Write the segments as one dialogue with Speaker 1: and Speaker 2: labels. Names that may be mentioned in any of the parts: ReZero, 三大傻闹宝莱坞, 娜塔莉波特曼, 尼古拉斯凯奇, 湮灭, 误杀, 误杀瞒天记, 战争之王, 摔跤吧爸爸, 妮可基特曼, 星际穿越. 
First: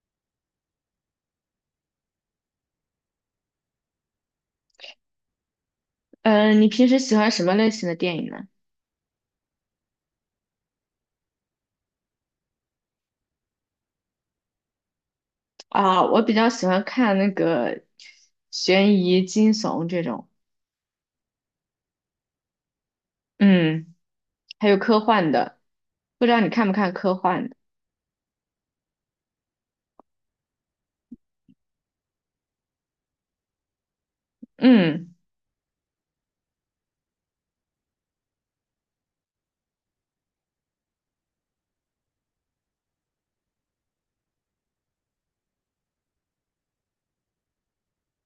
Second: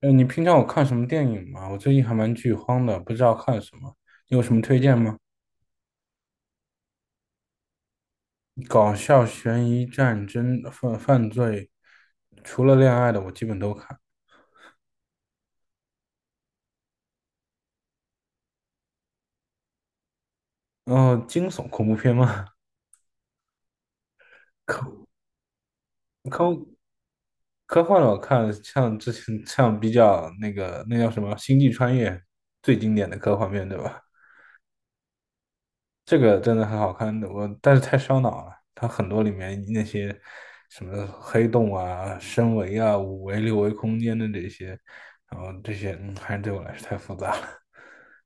Speaker 1: 你平常有看什么电影吗？我最近还蛮剧荒的，不知道看什么，你有什么推荐吗？
Speaker 2: 嗯，你平时喜欢什么类型的电影呢？
Speaker 1: 搞笑、悬疑、战争、犯罪，除了恋爱的我基本都看。
Speaker 2: 啊，我比较喜欢看那个悬疑、惊悚这种。
Speaker 1: 然后惊悚、恐怖片吗？
Speaker 2: 嗯，还有科
Speaker 1: 科
Speaker 2: 幻的。不知道你
Speaker 1: 科
Speaker 2: 看不看科幻的？
Speaker 1: 科幻的我看，像之前比较那个那叫什么《星际穿越》，最经典的科幻片，对吧？
Speaker 2: 嗯。
Speaker 1: 这个真的很好看的，我但是太烧脑了。它很多里面那些什么黑洞啊、深维啊、五维、六维空间的这些，然后这些，还是对我来说太复杂了。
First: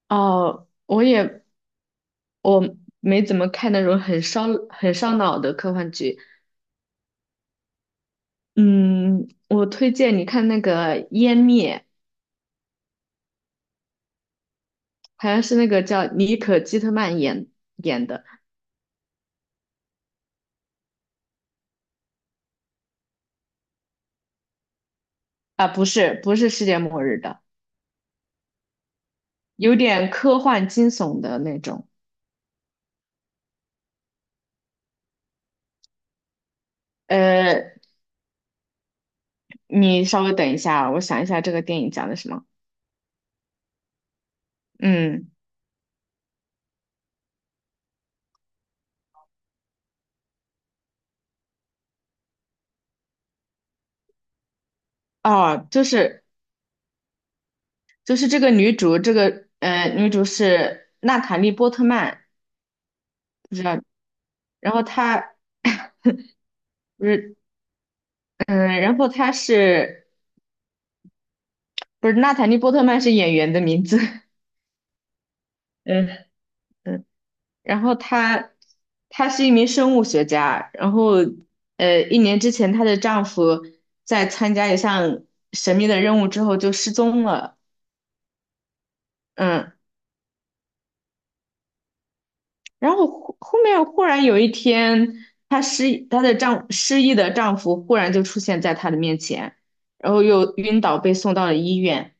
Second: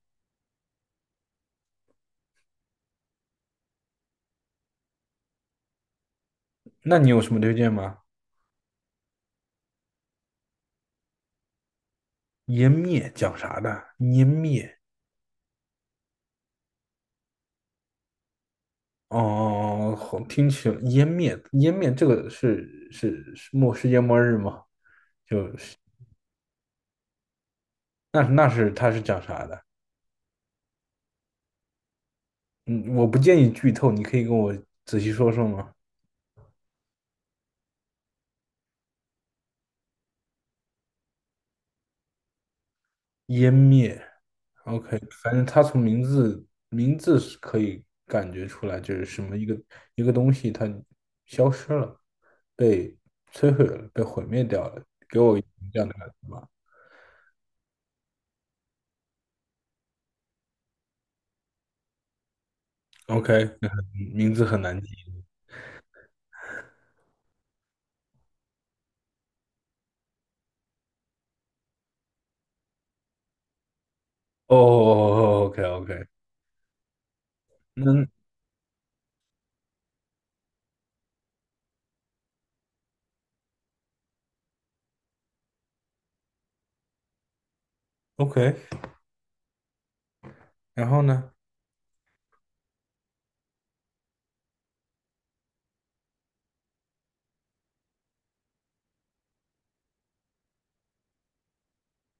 Speaker 2: 哦，我没怎么看那种很烧脑的科幻剧。
Speaker 1: 那你有什么推荐吗？
Speaker 2: 嗯，我推荐你看那个《湮灭》。
Speaker 1: 湮灭讲啥的？湮灭
Speaker 2: 好像是那个叫妮可基特曼演的。
Speaker 1: 哦，好，听起来湮灭这个是世界末日吗？就
Speaker 2: 啊，
Speaker 1: 是
Speaker 2: 不是，不是世界末日的，
Speaker 1: 那是它是讲啥的？
Speaker 2: 有点科幻惊悚的那种。
Speaker 1: 嗯，我不建议剧透，你可以跟我仔细说说吗？
Speaker 2: 呃，你稍微等一下，我想一下这个电影讲的什么。
Speaker 1: 湮灭，OK，
Speaker 2: 嗯。
Speaker 1: 反正他从名字是可以感觉出来，就是什么一个东西它消失了，被摧毁了，被毁灭掉了，给我
Speaker 2: 哦，
Speaker 1: 这
Speaker 2: 就
Speaker 1: 样的感
Speaker 2: 是
Speaker 1: 觉吧。
Speaker 2: 就是这个女主，这个女主是娜塔莉波特曼，
Speaker 1: OK，
Speaker 2: 不知道。
Speaker 1: 名字很
Speaker 2: 然
Speaker 1: 难
Speaker 2: 后
Speaker 1: 记。
Speaker 2: 不是，她是不是娜塔莉波特曼是演员的名字？
Speaker 1: 哦，OK OK，
Speaker 2: 嗯嗯。然后
Speaker 1: 那
Speaker 2: 她是一名生物学家，然后一年之前她的丈夫在参加一项神秘的任务之后就失踪了。
Speaker 1: OK，
Speaker 2: 嗯，
Speaker 1: 然后呢？
Speaker 2: 然后后面忽然有一天，她的失忆的丈夫忽然就出现在她的面前，然后又晕倒被送到了医院。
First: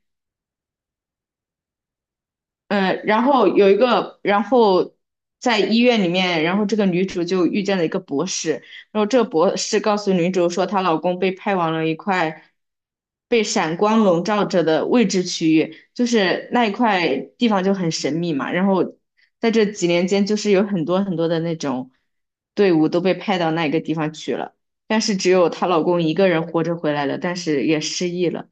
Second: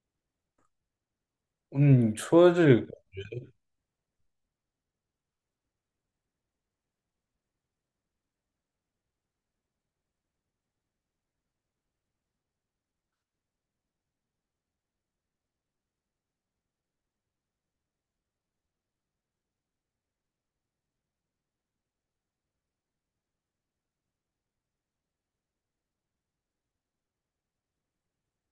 Speaker 1: 嗯你说这
Speaker 2: 嗯，
Speaker 1: 个。
Speaker 2: 呃然后有一个，然后在医院里面，这个女主就遇见了一个博士。然后这个博士告诉女主说，她老公被派往了一块被闪光笼罩着的未知区域，就是那一块地方就很神秘嘛。然后在这几年间，就是有很多很多的那种队伍都被派到那个地方去了，但是只有她老公一个人活着回来了，但是也失忆了。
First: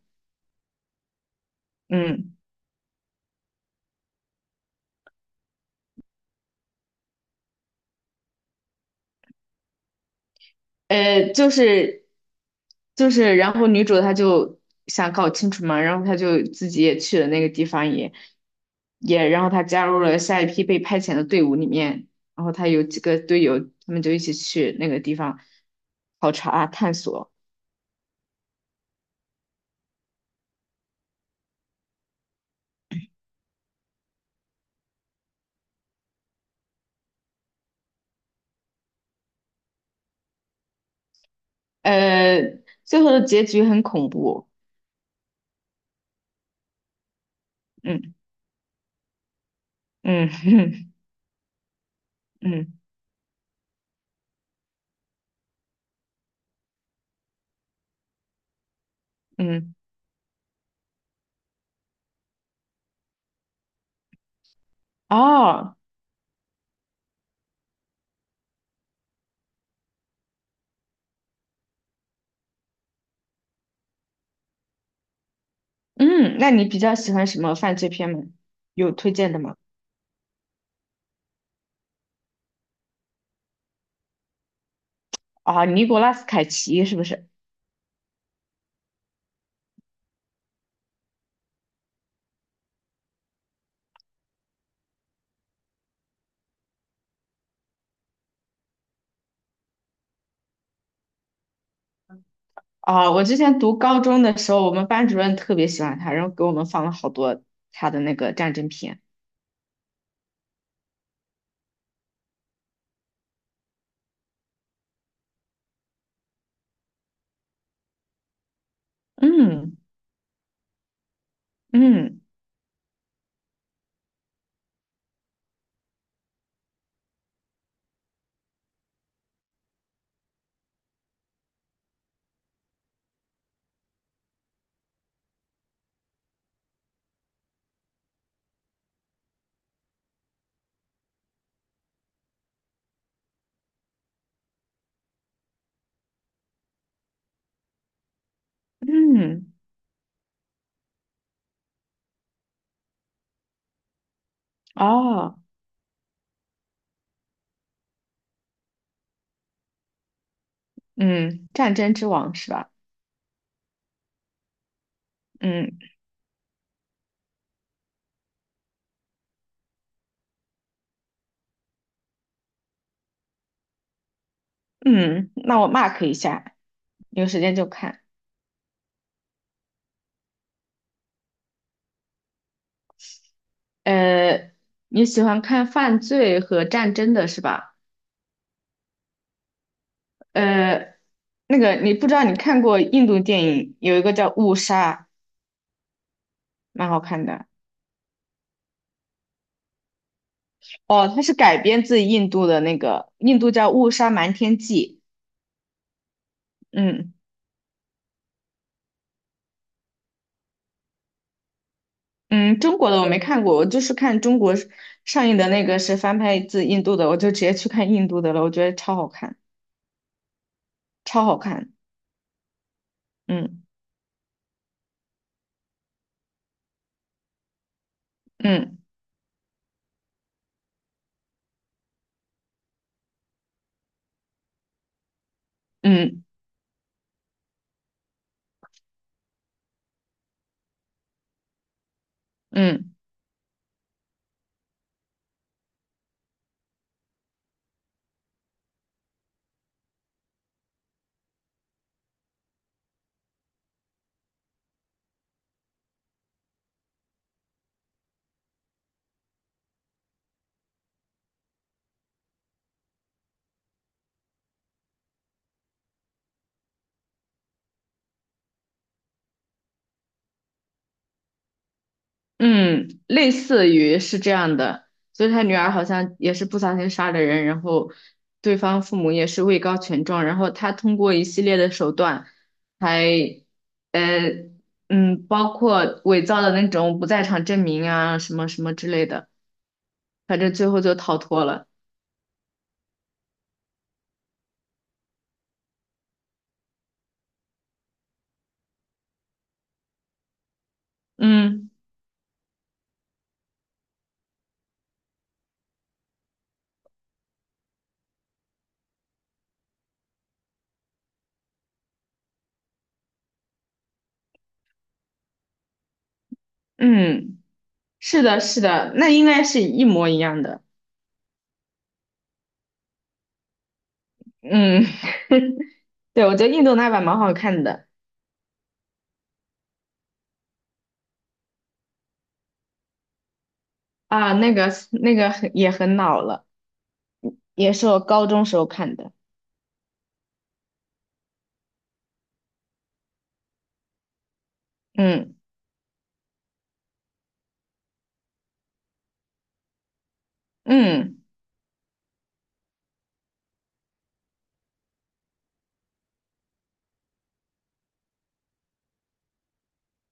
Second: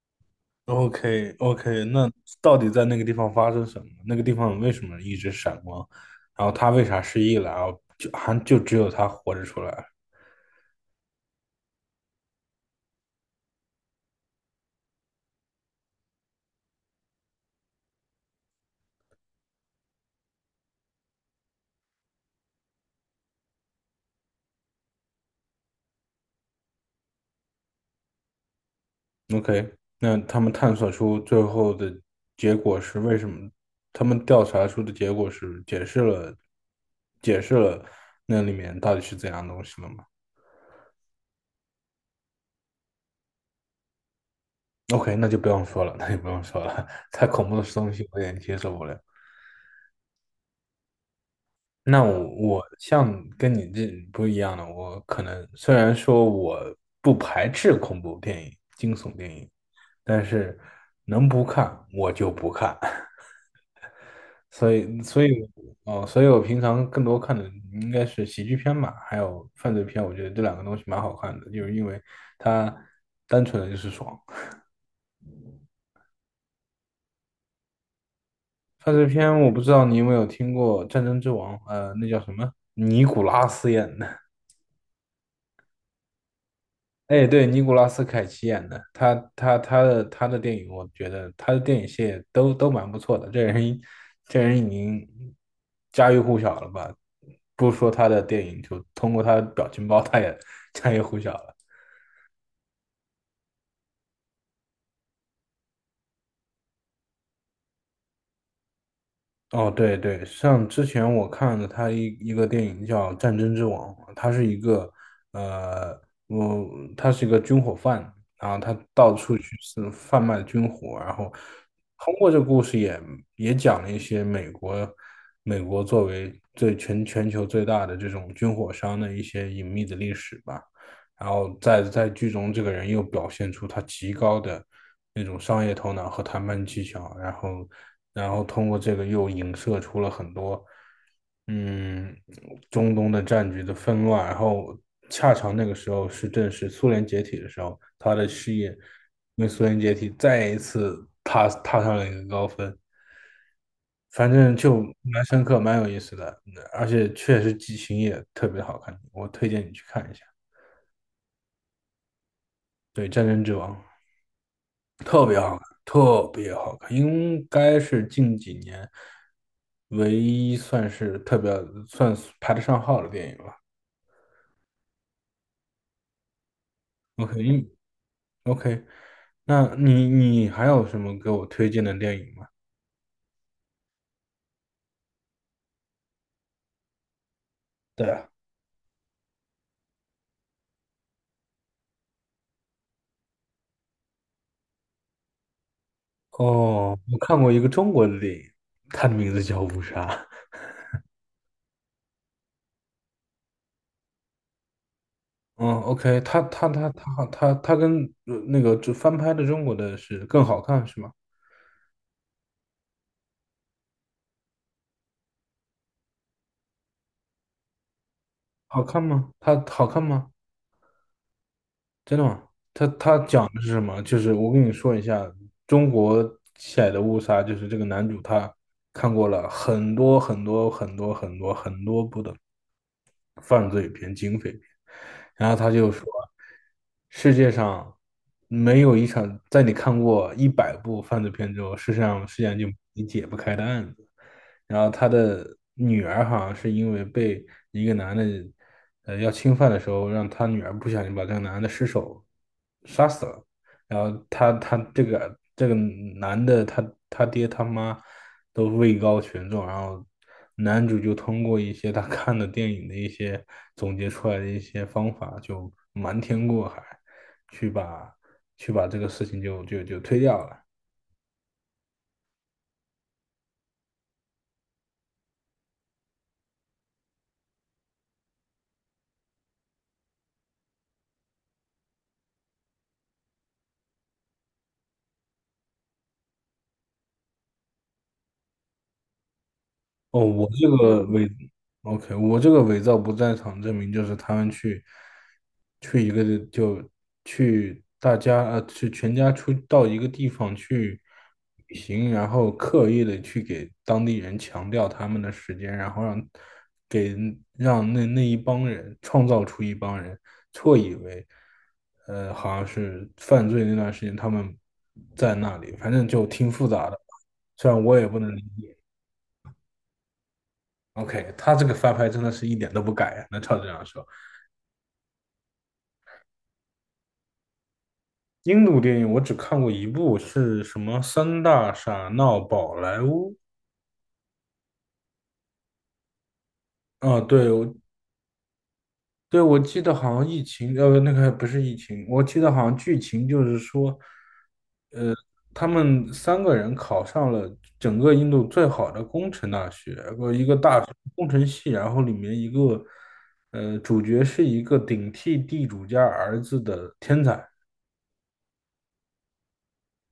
Speaker 1: o k o k 那
Speaker 2: 嗯。
Speaker 1: 到底在那个地方发生什么？那个地方为什么一直闪光？然后他为啥失忆了？然后就只有他活着出来。
Speaker 2: 呃，就是然后女主她就想搞清楚嘛。然后她就自己也去了那个地方，然后她加入了下一批被派遣的队伍里面，然后她有几个队友，他们就一起去那个地方考察啊探索。
Speaker 1: OK，那他们探索出最后的结果是为什么？他们调查出的结果是解释了那里面到底是怎样东西了吗
Speaker 2: 呃，最后的结局很恐怖。
Speaker 1: ？OK，那就不用说了，那就不用说了，太恐怖的东西
Speaker 2: 嗯
Speaker 1: 我有点接受不了。
Speaker 2: 嗯
Speaker 1: 那我
Speaker 2: 嗯
Speaker 1: 像跟你这不一样的，我可能虽然说我不排斥恐怖电影、惊悚电影，
Speaker 2: 嗯，
Speaker 1: 但是能不看我就不看，所以所以
Speaker 2: 哦。
Speaker 1: 哦，所以我平常更多看的应该是喜剧片吧，还有犯罪片，我觉得这两个东西蛮好看的，就是因为它单纯的就是爽。
Speaker 2: 嗯，那你比较喜欢什么犯罪片吗？有
Speaker 1: 犯罪
Speaker 2: 推荐的
Speaker 1: 片我
Speaker 2: 吗？
Speaker 1: 不知道你有没有听过《战争之王》，那叫什么？尼古拉斯演的。
Speaker 2: 啊，尼古拉斯凯奇是不
Speaker 1: 哎，
Speaker 2: 是？
Speaker 1: 对，尼古拉斯凯奇演的，他的电影，我觉得他的电影系列都蛮不错的。这人已经家喻户晓了吧？不说他的电影，就通过他的表情包，他也 家喻户晓了。
Speaker 2: 啊，我之前读高中的时候，我们班主任特别喜欢他，然后给我们放了好多他的那个战争片。
Speaker 1: 哦，对对，像之前我看的他一个电影叫《战争之王》，他是一个呃，我他是一个军火贩，然后他到处去
Speaker 2: 嗯
Speaker 1: 是贩卖军火，然后通
Speaker 2: 嗯
Speaker 1: 过这个故事也讲了一些美国作为全球最大的这种军火商的一些隐秘的历史吧。然后在剧中，这个人又表现出他极高的那种商业头脑和谈判技巧，然后通过这个又影射出了很多，嗯，中东的战局的纷乱。然后恰巧那个时候正是苏联解体的时候，他的事业因为
Speaker 2: 嗯，
Speaker 1: 苏联解体再一次踏上了一个高峰。反正就蛮
Speaker 2: 哦。
Speaker 1: 深刻，蛮有意思的，而且确实剧情也特别好看，我推荐你去看一下。
Speaker 2: 嗯，战争之王是吧？
Speaker 1: 对，《战争之王》。特别好看，
Speaker 2: 嗯
Speaker 1: 特别好看，应该是近几年唯一算是特别排得上号的电影了。
Speaker 2: 嗯，那我 mark 一下，有
Speaker 1: OK，
Speaker 2: 时间就
Speaker 1: 嗯
Speaker 2: 看。
Speaker 1: ，OK，那你还有什么给我推荐的电影吗？
Speaker 2: 呃，你喜欢看犯罪和战争的是吧？
Speaker 1: 对啊，
Speaker 2: 呃，那个你不知道你看过印度电影，有一个叫《误杀》，蛮
Speaker 1: 哦，
Speaker 2: 好
Speaker 1: 我
Speaker 2: 看
Speaker 1: 看
Speaker 2: 的。
Speaker 1: 过一个中国的电影，它的名字叫《误杀》。
Speaker 2: 哦，它是改编自印度的那个，印度叫《误杀瞒天记》。
Speaker 1: 嗯，OK，它它它
Speaker 2: 嗯
Speaker 1: 它它它跟那个就翻拍的中国的是更好看是吗？
Speaker 2: 嗯，中国的我没看过，我就是看中国上映的那个是翻拍自印度的，我就直接去看印度的了，我觉得
Speaker 1: 好
Speaker 2: 超
Speaker 1: 看
Speaker 2: 好
Speaker 1: 吗？
Speaker 2: 看，
Speaker 1: 它好看吗？
Speaker 2: 超好看。
Speaker 1: 真的吗？他讲的
Speaker 2: 嗯
Speaker 1: 是什么？就是我跟你说一下，中国起来的误杀，就是这个男主他
Speaker 2: 嗯
Speaker 1: 看过了很多很多很多很多很多部的犯罪片、警匪片，然后他就说，
Speaker 2: 嗯
Speaker 1: 世界上没有一场在你看过100部犯罪片之后，世界上就
Speaker 2: 嗯
Speaker 1: 你解不开的案子。然后他的女儿好像是因为被一个男的，要侵犯的时候，让他女儿不小心把这个男的失手杀死了。然后他他这个男的他爹他妈都位高权重，然后男主就通过一些他看的电影的一些总结出来的一些方法，就瞒天过海，去把去把这个事情就推掉了。
Speaker 2: 嗯，类似于是这样的，就是他女儿好像也是不小心杀了人，然后对方父母也是位高权重，然后他通过一系列的手段还呃包括伪造的那种不在场证明啊什么什么之类的，
Speaker 1: 哦，
Speaker 2: 反
Speaker 1: 我
Speaker 2: 正
Speaker 1: 这
Speaker 2: 最后就
Speaker 1: 个
Speaker 2: 逃
Speaker 1: 位。伪
Speaker 2: 脱了。
Speaker 1: OK，我这个伪造不在场证明就是他们去一个地就去大家去全家出到一个地方去
Speaker 2: 嗯
Speaker 1: 旅行，然后刻意的去给当地人强调他们的时间，然后给让那一帮人创造出一帮人错以为好像是犯罪那段时间他们在那里，反正就挺复杂的，
Speaker 2: 嗯，
Speaker 1: 虽然我也不
Speaker 2: 是
Speaker 1: 能
Speaker 2: 的，
Speaker 1: 理
Speaker 2: 是
Speaker 1: 解。
Speaker 2: 的，那应该是一模一样的。
Speaker 1: OK，他这个翻拍真的是一点都不改啊，那照这样说，
Speaker 2: 嗯，对，我觉得印度那版蛮好看的。
Speaker 1: 印度电影我只看过一部，是什么《三大傻闹宝莱坞》
Speaker 2: 啊，那个很也很老了，
Speaker 1: 啊？对，
Speaker 2: 也是我高中时候看的。
Speaker 1: 我记得好像疫情，那个不是疫情，我记得好像剧情就是说，
Speaker 2: 嗯
Speaker 1: 他们三个人考上了整个印度最好的工程大学，一个大
Speaker 2: 嗯，
Speaker 1: 工程系，然后里面一个，主角是一个顶替地主家儿子的天才。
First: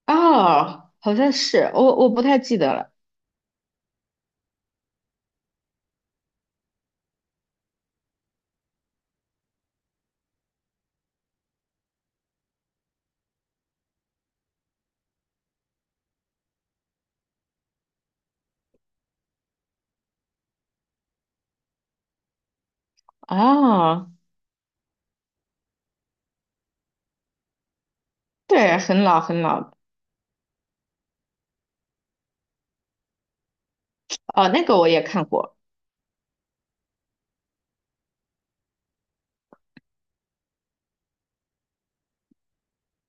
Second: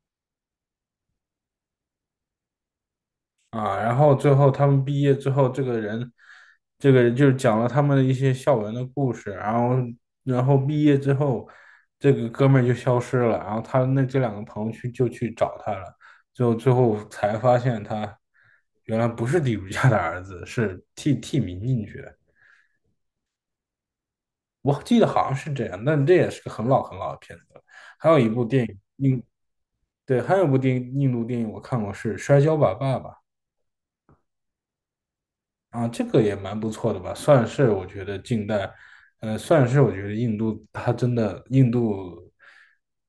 Speaker 2: 哦，好像是，我不太记得了。
Speaker 1: 啊，然后最后他们毕业之后，这个人就是讲了他们的一些校园的故事，然后，然后毕业之后，这个哥们儿就消失了，然后这两个朋友就去找他了，最后最后才发现他原来不是地主家的儿子，是替民进去的，
Speaker 2: 哦，
Speaker 1: 我记得好像是这样，但这也是个很老很老的片子了。还有一部电
Speaker 2: 对，
Speaker 1: 影
Speaker 2: 很老
Speaker 1: 印，
Speaker 2: 很老了。
Speaker 1: 对，还有一部电影印度电影我看过是《摔跤吧，爸爸》。
Speaker 2: 哦，那个我也看过。
Speaker 1: 啊，这个也蛮不错的吧，算是我觉得近代，算是我觉得印度它真的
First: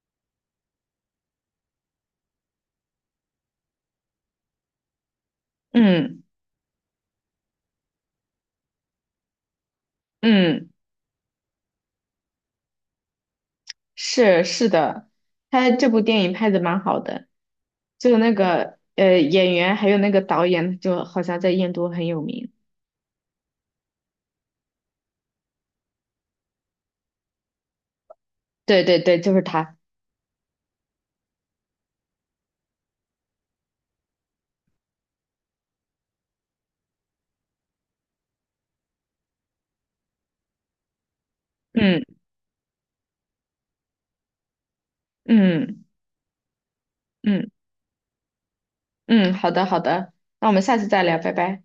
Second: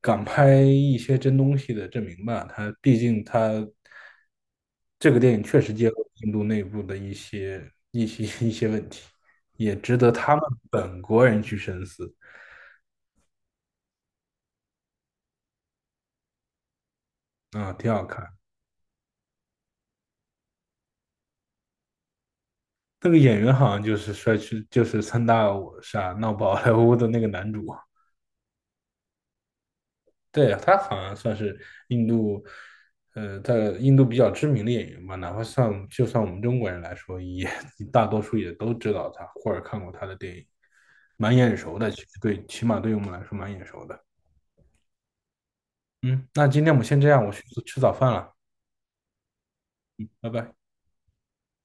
Speaker 1: 敢拍一些真东西的证明吧。它毕竟它这个电影确实结合
Speaker 2: 嗯
Speaker 1: 印度内部的一些问题，也值得他们
Speaker 2: 嗯。
Speaker 1: 本国人去深思
Speaker 2: 是的，他这部电影拍的蛮好的，
Speaker 1: 啊，挺好
Speaker 2: 就
Speaker 1: 看。
Speaker 2: 那个演员还有那个导演，就好像在印度很有名。
Speaker 1: 那个演员好像就是帅气，就是三大我傻闹宝莱坞的那个男主。
Speaker 2: 对对对，就是他。
Speaker 1: 对啊，他好像算是印度，在印度比较知名的演员吧，哪怕就算我们中国人来说，也大多数也都知道他或者看过他的电影，蛮眼熟的。其实
Speaker 2: 嗯
Speaker 1: 对，起码对于我们来说蛮眼熟的。
Speaker 2: 嗯
Speaker 1: 嗯，那今天我们先这样，我去
Speaker 2: 嗯
Speaker 1: 吃早饭了，
Speaker 2: 嗯，好的好的，
Speaker 1: 拜
Speaker 2: 那
Speaker 1: 拜。
Speaker 2: 我们下次再聊，拜拜。